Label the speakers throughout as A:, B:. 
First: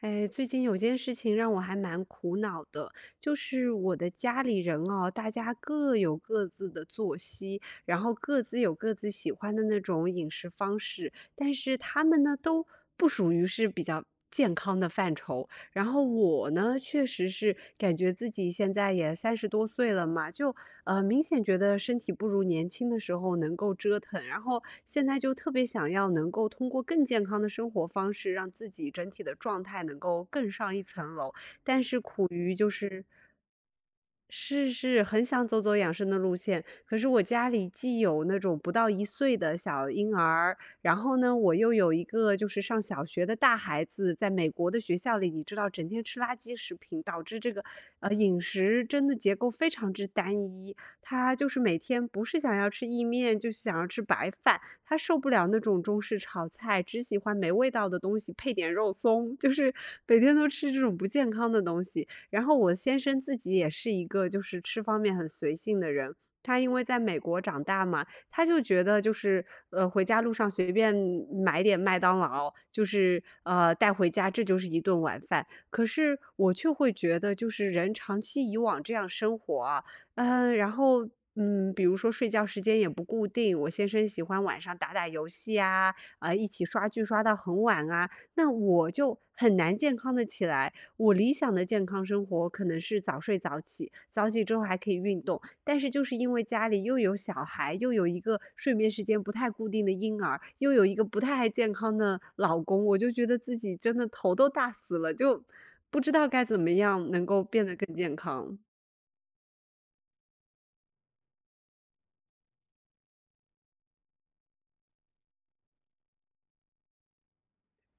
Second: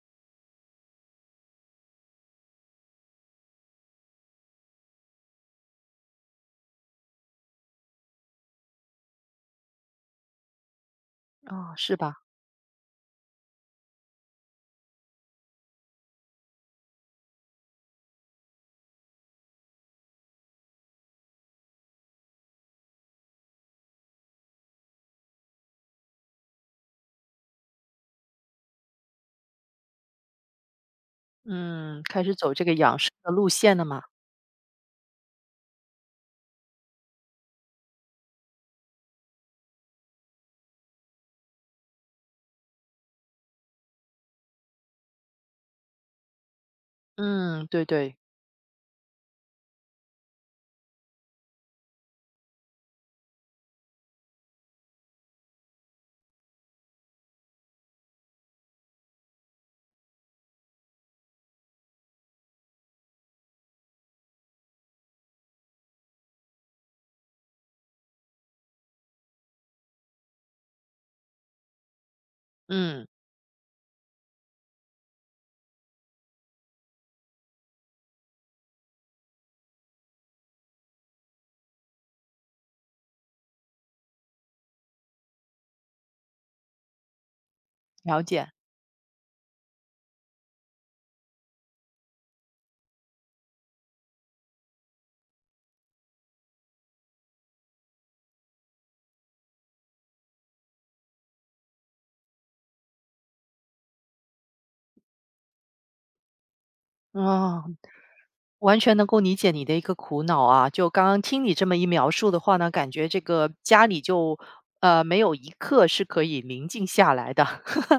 A: 哎，最近有件事情让我还蛮苦恼的，就是我的家里人哦，大家各有各自的作息，然后各自有各自喜欢的那种饮食方式，但
B: 哦，
A: 是
B: 是
A: 他
B: 吧？
A: 们呢都不属于是比较健康的范畴，然后我呢，确实是感觉自己现在也30多岁了嘛，就明显觉得身体不如年轻的时候能够折腾，然后现在就特别想要能够通过更健康的生活方式，让自己整体的状态能够更上一层楼，但是
B: 嗯，开
A: 苦
B: 始走
A: 于
B: 这
A: 就
B: 个养
A: 是
B: 生的路线了嘛？
A: 是是，很想走走养生的路线，可是我家里既有那种不到1岁的小婴儿，然后呢，我又有一个就是上小学的大孩子，在美国的学校里，你知道整天吃垃圾食品，导致这个，
B: 嗯，对对，
A: 饮食真的结构非常之单一。他就是每天不是想要吃意面，就是想要吃白饭，他受不了那种中式炒菜，只喜欢没味道的东西配点肉松，就是每天都吃这种不健康的东西。然后我先生自己也是一个就是吃方面很随性的人，他因为在美国长大嘛，他就觉得就是回家路上随便买点麦当劳，就
B: 嗯，
A: 是带回家，这就是一顿晚饭。可是我却会觉得，就是人长期以往这样生活啊，然后。比如说睡觉时间也不固定，我先生喜欢晚上打打游戏啊，啊、一起刷剧刷到很晚啊，
B: 了解。
A: 那我就很难健康的起来。我理想的健康生活可能是早睡早起，早起之后还可以运动，但是就是因为家里又有小孩，又有一个睡眠时间不太固定的婴儿，又有一个不太健康的老公，我就觉得自己真的头都大死了，就不知道该怎么样能够
B: 哦，
A: 变得更健康。
B: 完全能够理解你的一个苦恼啊！就刚刚听你这么一描述的话呢，感觉这个家里就没有一刻是可以宁静下来的。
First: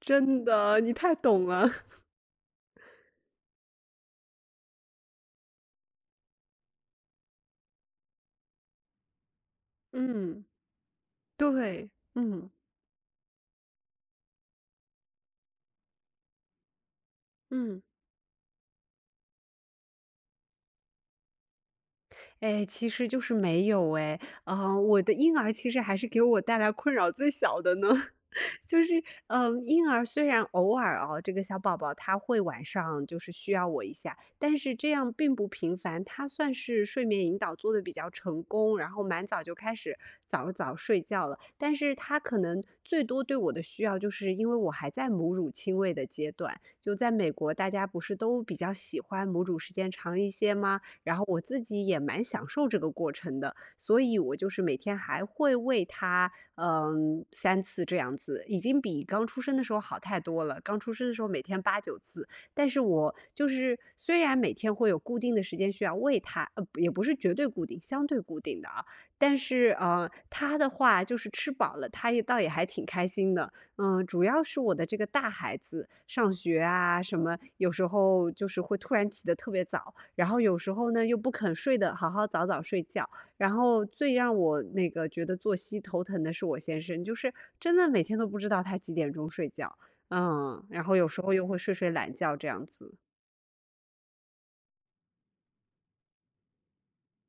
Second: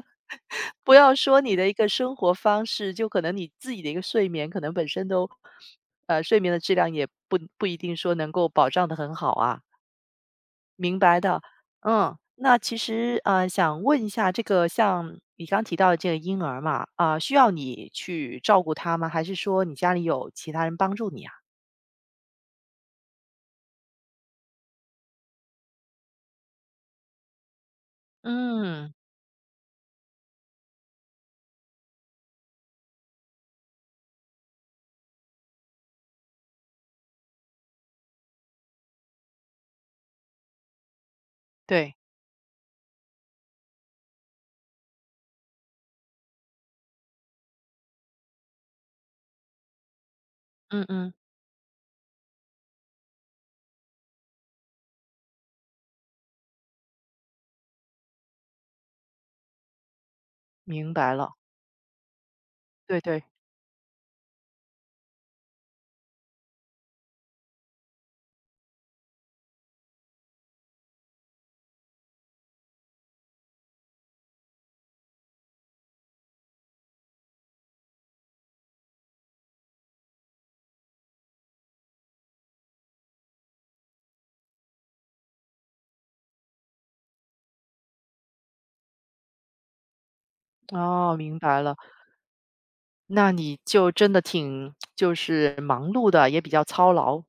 A: 真 的，你
B: 不
A: 太
B: 要说
A: 懂
B: 你的
A: 了。
B: 一个 生活方式，就可能你自己的一个睡眠，可能本身都睡眠的质量也不一定说能够保障的很好啊。
A: 嗯，
B: 明白的，
A: 对，
B: 嗯，
A: 嗯。
B: 那其实想问一下，这个像你刚提到的这个婴儿嘛，啊、需要
A: 嗯，
B: 你去照顾他吗？还是说你家里有其他人帮助你啊？
A: 哎，其实就是没有哎，啊、我的婴儿其实还是给我带来困扰最小的呢。就
B: 嗯，
A: 是，嗯，婴儿虽然偶尔哦，这个小宝宝他会晚上就是需要我一下，但是这样并不频繁。他算是睡眠引导做的比较成功，然后蛮早就开始早早睡觉了。但是
B: 对，
A: 他可能最多对我的需要，就是因为我还在母乳亲喂的阶段。就在美国，大家不是都比较喜欢母乳时间长一些吗？
B: 嗯嗯，
A: 然后我自己也蛮享受这个过程的。所以我就是每天还会喂它，3次这样子，已经比刚出生的时候好太多了。刚出
B: 明
A: 生
B: 白
A: 的时候
B: 了，
A: 每天8、9次，但是
B: 对
A: 我
B: 对，
A: 就是虽然每天会有固定的时间需要喂它，也不是绝对固定，相对固定的啊，但是，它的话就是吃饱了，它也倒也还挺开心的。嗯，主要是我的这个大孩子上学啊什么，有时候就是会突然起得特别早，然后有时候呢又不肯睡得好好早早睡觉，然后最让我那个觉得作息头疼的是我先生，就是真的每天都不知道他几点钟睡觉，嗯，然后有
B: 哦，
A: 时候
B: 明
A: 又会
B: 白
A: 睡
B: 了。
A: 睡懒觉这样子。
B: 那你就真的挺就是忙碌的，也比较操劳。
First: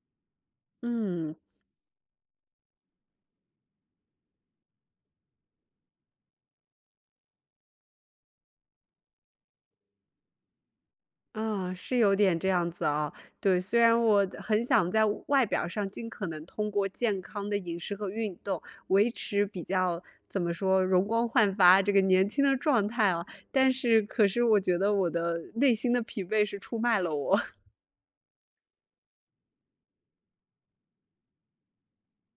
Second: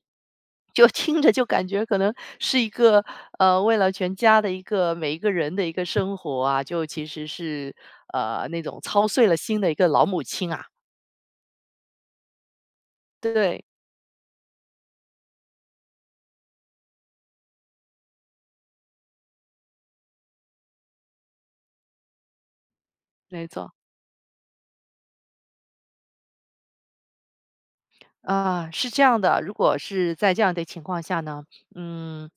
B: 就听着
A: 嗯，
B: 就感觉可能是一个，呃，为了全家的一个每一个人的一个生活啊，就其实是，呃，那种操碎了心的一个老母亲啊，
A: 啊，是有点这样子啊。对，
B: 对，
A: 虽然我很想在外表上尽可能通过健康的饮食和运动维持比较怎么说容光焕发这个年轻的状态啊，
B: 没错。
A: 但是可是我觉得我的内心的疲惫是出卖了我。
B: 啊，是这样的，如果是在这样的情况下呢，嗯，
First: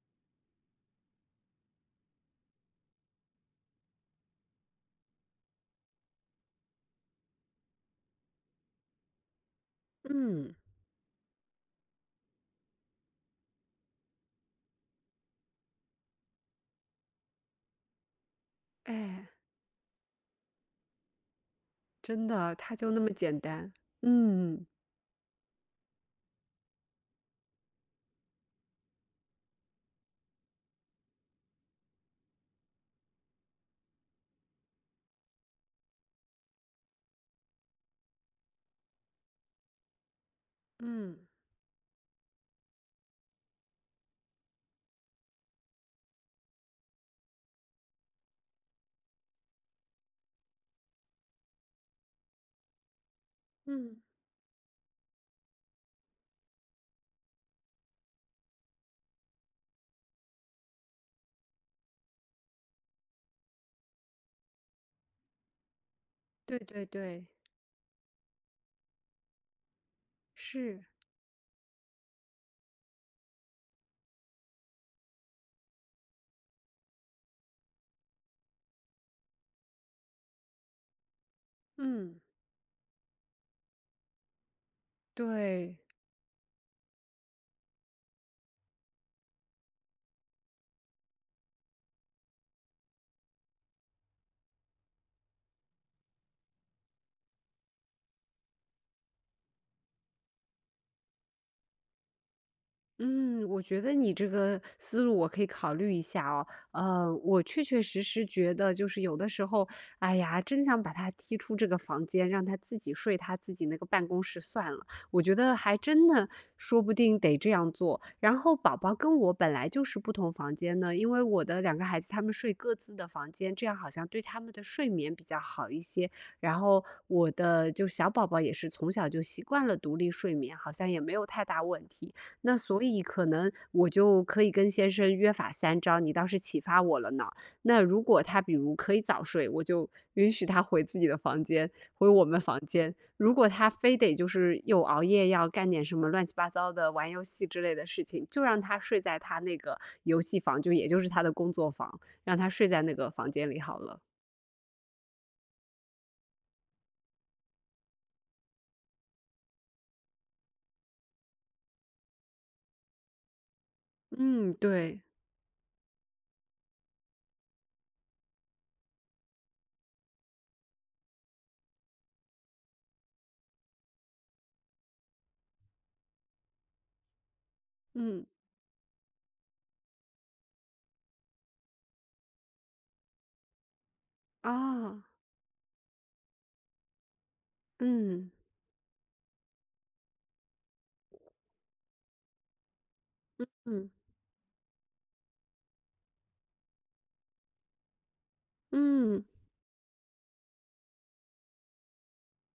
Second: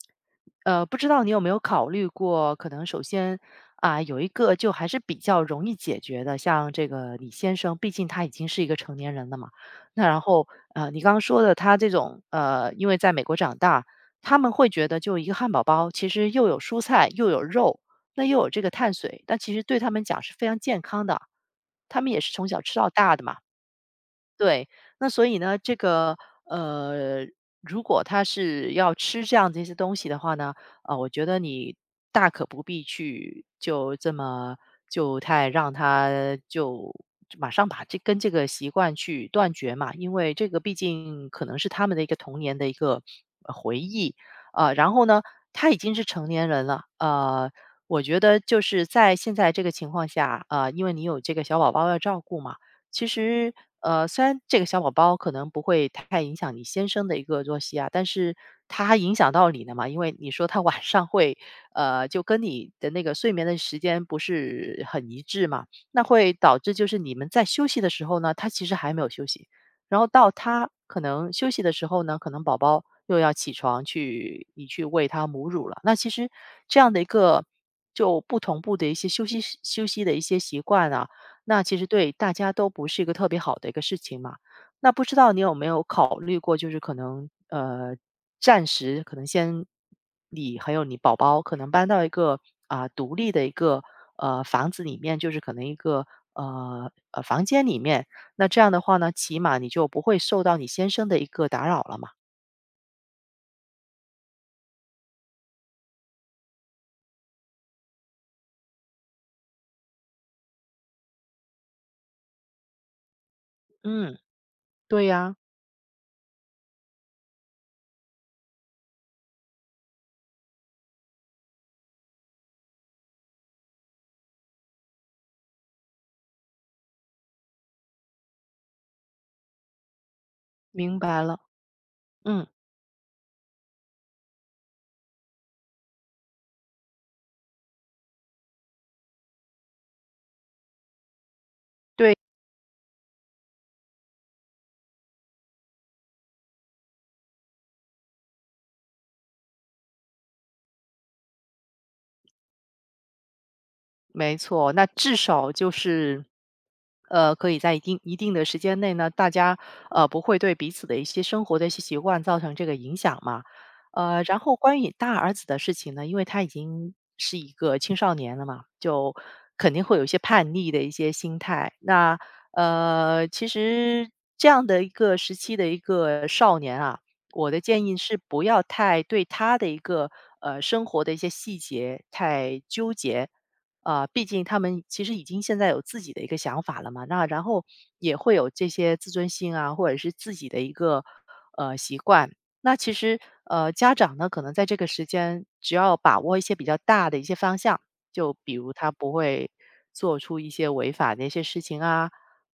B: 不知道你有没有考虑过，可能首先啊，有一个就还是比较容易解决的，像这个李先生，毕竟他已经是一个成年人了嘛。那然后，
A: 嗯，
B: 呃，你刚刚说的他这种，呃，因为在美国长大，他们会觉得就一个汉堡包，其实又有蔬菜，又有肉，那又有这个碳水，
A: 哎。
B: 那其实对他们讲是非常健康的，他们也
A: 真
B: 是从
A: 的，
B: 小吃
A: 它
B: 到
A: 就那么
B: 大的嘛。
A: 简单。嗯。
B: 对，那所以呢，这个呃，如果他是要吃这样的一些东西的话呢，我觉得你大可不必去就这么就太让他就马上把这跟这个习惯去断绝嘛，因为这个毕
A: 嗯，
B: 竟可能是他们的一个童年的一个回忆啊、然后呢，他已经是成年人了，呃。我觉得就是在现在这个情况下，呃，因为你有这个小宝宝要照顾嘛，其实，
A: 嗯，
B: 呃，虽然这个小宝宝可能不会太影响你先生的一个作息啊，但是他影响到你了嘛，因为你说他晚上会，呃，就跟你的那个睡眠的时间不是很一致嘛，那会导
A: 对
B: 致就
A: 对
B: 是你
A: 对，
B: 们在休息的时候呢，他其实还没有休息，然后到他
A: 是，
B: 可能休息的时候呢，可能宝宝又要起床去你去喂他母乳了，那其实这样的一个。就不同步的一些休息的一些习惯啊，那其实对
A: 嗯，
B: 大家都不是一个特别好的一个事情嘛。那不知道你有没
A: 对。
B: 有考虑过，就是可能暂时可能先你还有你宝宝可能搬到一个啊、独立的一个房子里面，就是可能一个房间里面。那这样的话呢，起码你就不会受到你先生的一个打扰了嘛。
A: 嗯，我觉得你这个思路我可以考虑一下哦。我确确实实觉得，就是有的时候，哎呀，真想把他踢出这个房间，让他自己睡他自己那个办
B: 嗯，
A: 公室算了。
B: 对
A: 我觉
B: 呀，
A: 得还真的说不定得这样做。然后宝宝跟我本来就是不同房间的，因为我的2个孩子他们睡各自的房间，这样好像对他们的睡眠比较好一些。然后我的就小宝宝也是从小就习惯了独立睡眠，好像
B: 明
A: 也没
B: 白
A: 有
B: 了。
A: 太大问题。
B: 嗯，
A: 那所以可能我就可以跟先生约法三章，你倒是启发我了呢。那如果他比如可以早睡，我就允许他回自己的房间，回
B: 对。
A: 我们房间。如果他非得就是又熬夜要干点什么乱七八糟的玩游戏之类的事情，就让他睡在他那个游戏房，就也就是他的工作房，让他睡在那个房间里好了。
B: 没错，那至少就是，呃，可以在一定的时间内呢，大家不会对彼此的一些生活的一些习惯造成这个影响嘛。呃，然
A: 嗯，
B: 后关于
A: 对，
B: 大儿子的事情呢，因为他已经是一个青少年了嘛，就肯定会有一些叛逆的一些心态。那其实这样的一个时期的一个少年啊，我的建议是
A: 嗯，
B: 不要太对他的一个生活的一些细节太纠结。呃，毕竟他们
A: 啊，
B: 其实已经现在有自己的一个想法了嘛，那然后也
A: 嗯，
B: 会有这些自尊心啊，或者是自己的一个习惯。那其实
A: 嗯，
B: 家长呢，可能在这个时间，只要把握一些比较大的一些方向，就比如他不
A: 嗯，
B: 会做出一些违法的一些事情啊，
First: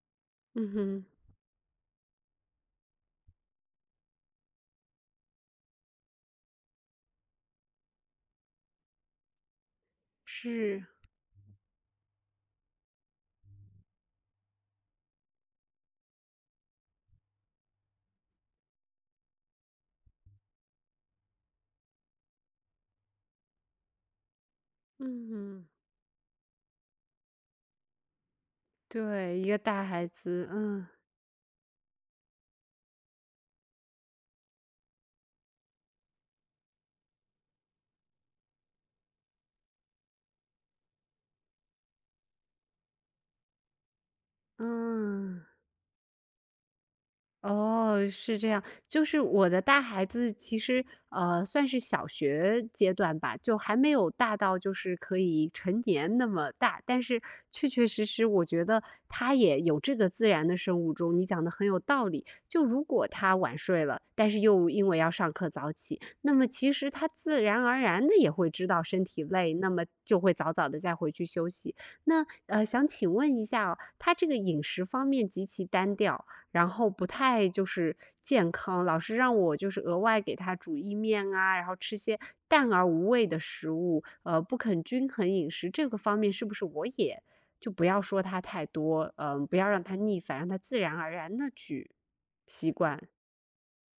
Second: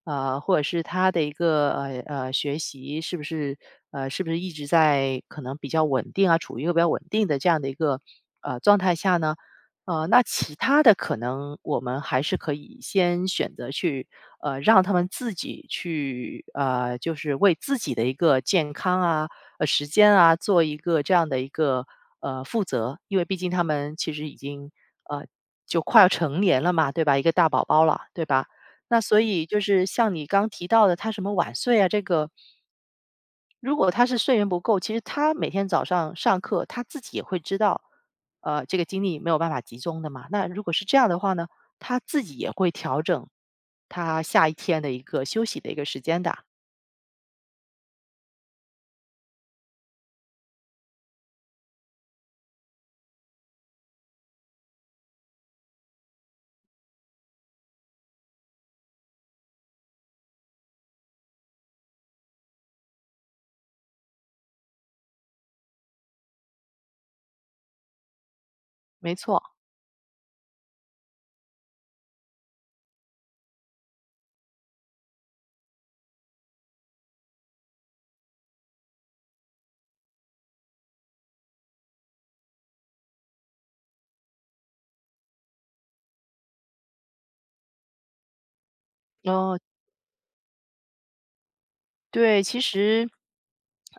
B: 呃，或者
A: 嗯
B: 是
A: 哼，
B: 他的一个学习是不是是不是一直在可能比较稳定啊，处于一个比较稳定的这样的一个状态下呢？呃，那其他
A: 是，
B: 的可能我们还是可以先选择去，呃，让他们自己去，呃，就是为自己的一个健康啊、时间啊，做一个这样的一个负责，因为毕竟他们其实已经呃
A: 嗯哼。
B: 就快要成年了嘛，对吧？一个大宝宝了，对吧？那所
A: 对，
B: 以
A: 一个
B: 就
A: 大
B: 是
A: 孩
B: 像你刚
A: 子，
B: 提到
A: 嗯，
B: 的，他什么晚睡啊，这个如果他是睡眠不够，其实他每天早上上课，他自己也会知道，呃，这个精力没有办法集中的嘛。那如果是这样的话呢，他自己也会调整他下一天的一个
A: 嗯。
B: 休息的一个时间的，
A: 哦，是这样。就是我的大孩子其实，算是小学阶段吧，就还没有大到就是可以成年那么大。但是确确实实，我觉得他也有这个自然的生物钟。你讲的很有道理。就如果他晚睡了，但是又因为要上课早起，那么其实他自然而然的也会知道身
B: 没
A: 体
B: 错。
A: 累，那么就会早早的再回去休息。那想请问一下哦，他这个饮食方面极其单调。然后不太就是健康，老师让我就是额外给他煮意面啊，然后吃些淡而无味的食物，不肯均衡饮食这个方面，是不是我也就不要说他太多，不
B: 哦，
A: 要让他逆反，让他自然而然的去
B: 对，其
A: 习惯。
B: 实，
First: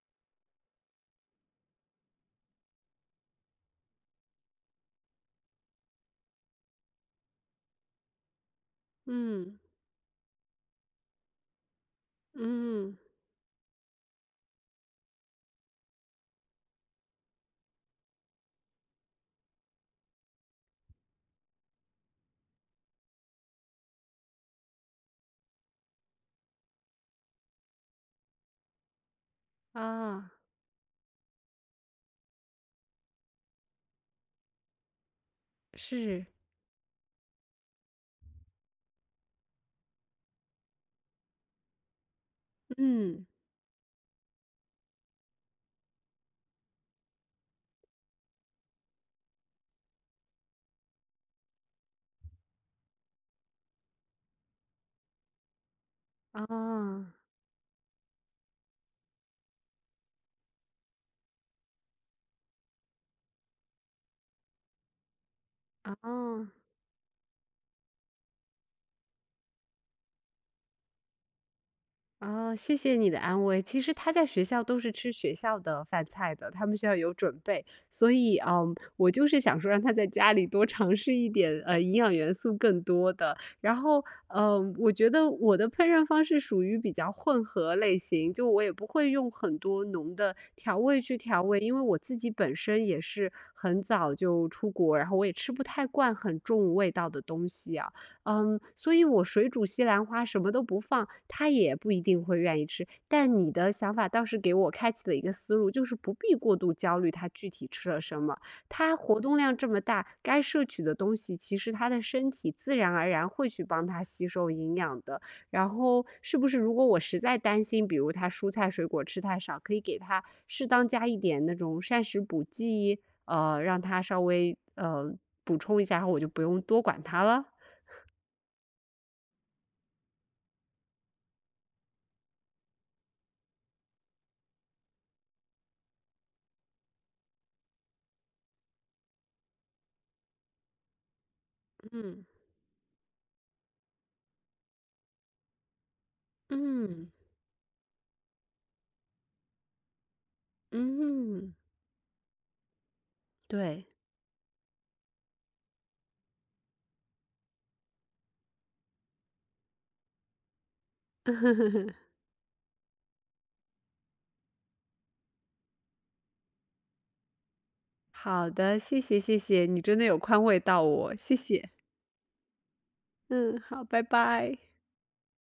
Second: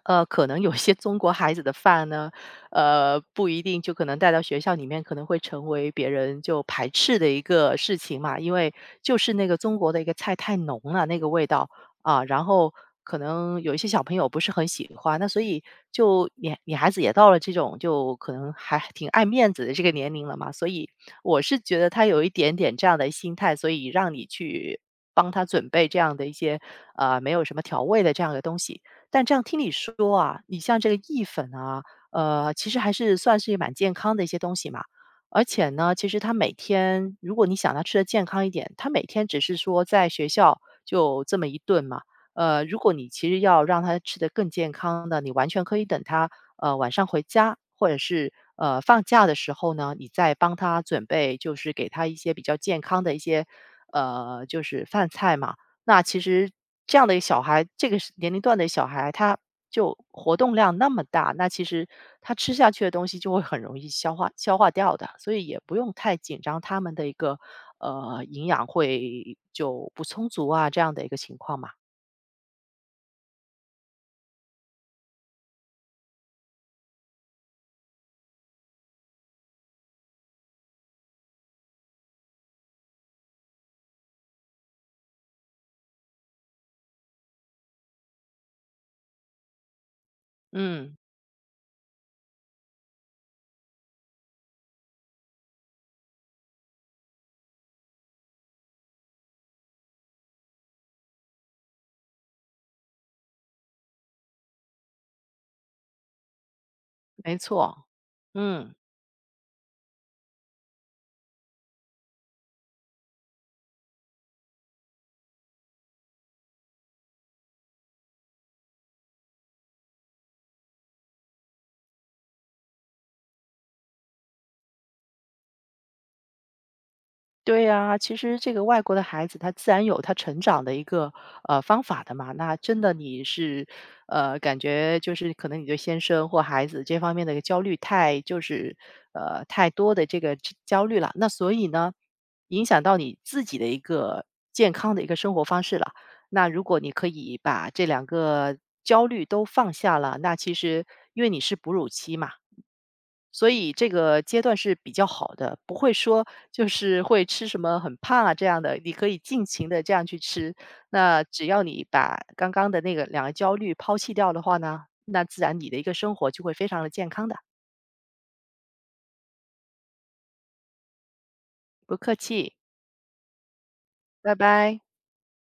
B: 呃，可能有些中国孩子的饭呢，呃，不一定就可能带到学校里面，可能会成为别人就排斥的一个事情嘛。因为就是那个
A: 嗯
B: 中国的一个菜太浓了，那个味道啊，然后
A: 嗯
B: 可能有一些小朋友不是很喜欢，那所以就女孩子也到了这种就可能还挺爱面子的这个年龄了嘛，所以我是觉得他有一点点这样的心态，所以让你去帮他准备这样的一些没有什么调味的这样的东西。但这样听你说
A: 啊，
B: 啊，你像这个意粉啊，呃，其实还是算是蛮健康的一些东西嘛。而且呢，其实
A: 是，
B: 他每天，如果你想他吃的健康一点，他每天只是说在学校就这么一顿嘛。呃，如果你
A: 嗯
B: 其实要让他吃得更健康的，你完全可以等他晚上回家，或者是，呃，放假的时候呢，你再帮他准备，就是给他一些比较健康的一些，呃，就是饭菜嘛。那其实这样
A: 啊
B: 的小孩，这个是年龄段的小孩，他就活动量那么大，那其实他吃下去的东西就会很容易消化掉的，所以也不用太紧张
A: 啊。
B: 他们的一个，呃，营养会就不充足啊，这样的一个情况嘛。
A: 哦，谢谢你的安慰。其实他在学校都是吃学校的饭菜的，他们学校有准备，所以，嗯，我就是想说让他在家里多尝试一点，营养元素更多的。然后，我觉得我的烹饪方式属于比较混合类型，就我也不会用很多浓的调
B: 嗯，
A: 味去调味，因为我自己本身也是很早就出国，然后我也吃不太惯很重味道的东西啊。嗯，所以我水煮西兰花什么都不放，他也不一定会愿意吃。但你的想法倒是给我开启了一个思路，就是不必过度焦虑他
B: 没
A: 具体
B: 错。
A: 吃了什么，
B: 嗯，
A: 他活动量这么大，该摄取的东西其实他的身体自然而然会去帮他吸收营养的。然后是不是如果我实在担心，比如他蔬菜水果吃太少，可以给他适当加一点那种膳食补剂，让他稍微补充一下，然后我就不用多管他了。
B: 对呀，其实这个外国的孩子他自然有他成长的一个，呃，方法的嘛。那真的你是，呃，感觉就是可能你对先生或孩子这方面的一个焦虑太就是，呃，太多的这个焦虑了，那所以呢，
A: 嗯。
B: 影响到你自己的一个健康的一个生活方式了。那如果你可
A: 嗯，
B: 以把这两个焦虑都放下了，那其实因为你
A: 嗯，
B: 是哺乳期嘛，所以这
A: 对。
B: 个阶段是比较好的，不会说就是会吃什么很胖啊这样的，你可以尽情的这样去吃。那只要你 把刚刚的那个两个焦虑抛弃掉的话呢，那自然你的一个生活就会非常的健康的。
A: 好的，谢谢谢谢，你真的有宽慰到我，谢谢。
B: 不客气，
A: 嗯，好，拜
B: 拜
A: 拜。
B: 拜。